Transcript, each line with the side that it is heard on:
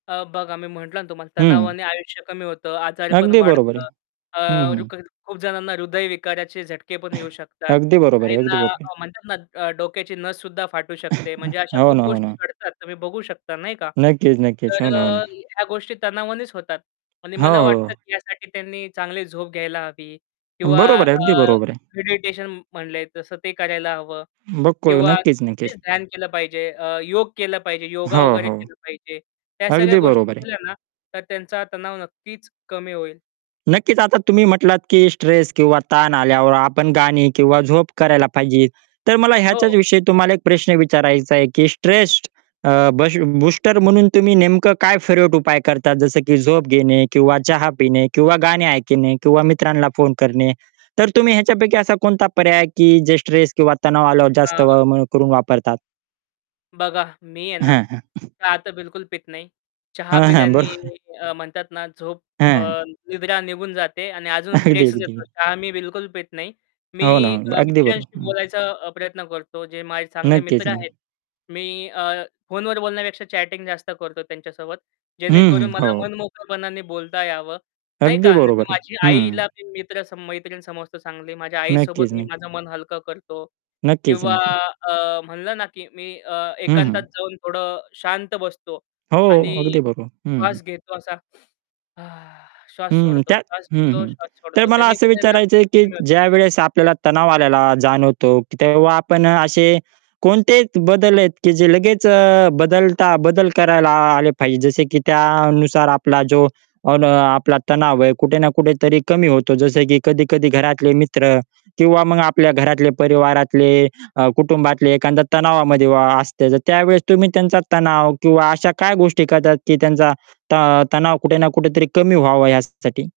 left: अ, बघा, आम्ही म्हटलं ना तुम्हाला,
right: हं.
left: तणावाने आयुष्य कमी होतं. आजारपण
right: अगदी बरोबर आहे.
left: वाढतं. अ,
right: हं, हं.
left: रुकर खूप जणांना हृदयविकाराचे झटके पण येऊ शकतात.
right: अगदी बरोबर आहे, अगदी
left: काहींना
right: बरोबर आहे.
left: म्हणतात ना, अ, डोक्याची नस सुद्धा फाटू शकते. म्हणजे अशा
right: हो
left: खूप
right: ना, हो
left: गोष्टी
right: ना
left: घडतात, तुम्ही बघू शकता, नाही का?
right: नक्कीच, नक्कीच.
left: तर
right: हो
left: अ,
right: ना, हो ना.
left: ह्या गोष्टी तणावानेच होतात. आणि
right: हो,
left: मला वाटतं
right: हो.
left: की यासाठी त्यांनी चांगली झोप घ्यायला हवी किंवा
right: बरोबर आहे. अगदी
left: अ,
right: बरोबर आहे.
left: मेडिटेशन म्हणलंय तसं ते करायला हवं.
right: बघतोय
left: किंवा
right: नक्कीच, नक्कीच.
left: तेच ध्यान केलं पाहिजे. अ, योग केलं पाहिजे, योगा
right: हो.
left: वगैरे
right: हो.
left: केलं पाहिजे. ह्या सगळ्या
right: अगदी
left: गोष्टी
right: बरोबर आहे.
left: केल्या ना, तर त्यांचा तणाव नक्कीच कमी होईल.
right: नक्कीच. आता तुम्ही म्हटलात की स्ट्रेस किंवा ताण आल्यावर आपण गाणी किंवा झोप करायला पाहिजे. तर मला ह्याच्याच
left: हो.
right: विषयी तुम्हाला एक प्रश्न विचारायचा आहे की स्ट्रेस्ड अ, बसीव बूस्टर म्हणून तुम्ही नेमकं काय फिरवट उपाय करतात जसं की झोप घेणे किंवा चहा पिणे किंवा गाणी ऐकणे किंवा मित्रांना फोन करणे तर तुम्ही ह्याच्यापैकी असा कोणता पर्याय आहे की जे स्ट्रेस किंवा तणाव आल्यावर जास्त
left: हां.
right: वळ-मळ करून वापरतात?
left: बघा, मी आहे ना,
right: हां, हां.
left: चहा तर बिलकुल पीत नाही. चहा
right: हां, हां. बरोबर
left: पिल्याने
right: आहे.
left: अ, म्हणतात ना, झोप, अ,
right: हां.
left: निद्रा निघून जाते आणि अजून
right: अगदी,
left: स्ट्रेसच
right: अगदी.
left: येतो. चहा मी बिलकुल पीत नाही.
right: हो ना,
left: मी
right: हो.
left: अ,
right: अगदी बरोबर.
left: मित्रांशी
right: हं.
left: बोलायचा प्रयत्न करतो, जे माझे चांगले
right: नक्कीच,
left: मित्र
right: नाही.
left: आहेत. मी अ, फोनवर बोलण्यापेक्षा चॅटिंग जास्त करतो त्यांच्यासोबत.
right: हं,
left: जेणेकरून
right: हं.
left: मला
right: हो.
left: मनमोकळपणाने बोलता यावं. नाही
right: अगदी
left: का. नाहीतर
right: बरोबर आहे.
left: माझी
right: हं.
left: आईला मी मित्र सम मैत्रीण समजतो चांगली. माझ्या आईसोबत
right: नक्कीच,
left: मी
right: नक्की.
left: माझं मन हलकं करतो.
right: नक्कीच,
left: किंवा
right: नक्की.
left: अ, म्हणलं ना, की मी अ,
right: हं, हं.
left: एकांतात जाऊन थोडं शांत बसतो
right: हो.
left: आणि
right: अगदी बरोबर. हं, हं.
left: श्वास घेतो. असा श्वास
right: हं,
left: सोडतो.
right: त्यात
left: श्वास
right: हं,
left: घेतो,
right: हं.
left: श्वास
right: तर
left: सोडतो.
right: मला
left: त्यानी
right: असं
left: पण आहे ना,
right: विचारायचंय, की
left: कमी होतात.
right: ज्यावेळेस आपल्याला तणाव आल्याला जाणवतो, की तेव्हा आपण अ, असे कोणते त बदल आहेत, की जे लगेच अ, बदलता बदल करायला आ आले पाहिजे. जसे की त्यानुसार आपला जो, अन् आपला तणाव आहे, कुठे ना कुठे तरी कमी होतो. जसं की कधी-कधी घरातले मित्र किंवा मग आपल्या घरातले, परिवारातले, अ, कुटुंबातले एखादा तणावामध्ये वा असते. तर त्यावेळेस तुम्ही त्यांचा तणाव किंवा अशा काय गोष्टी करतात, की त्यांचा त अ, तणाव कुठे ना कुठेतरी कमी व्हावा, यासाठी?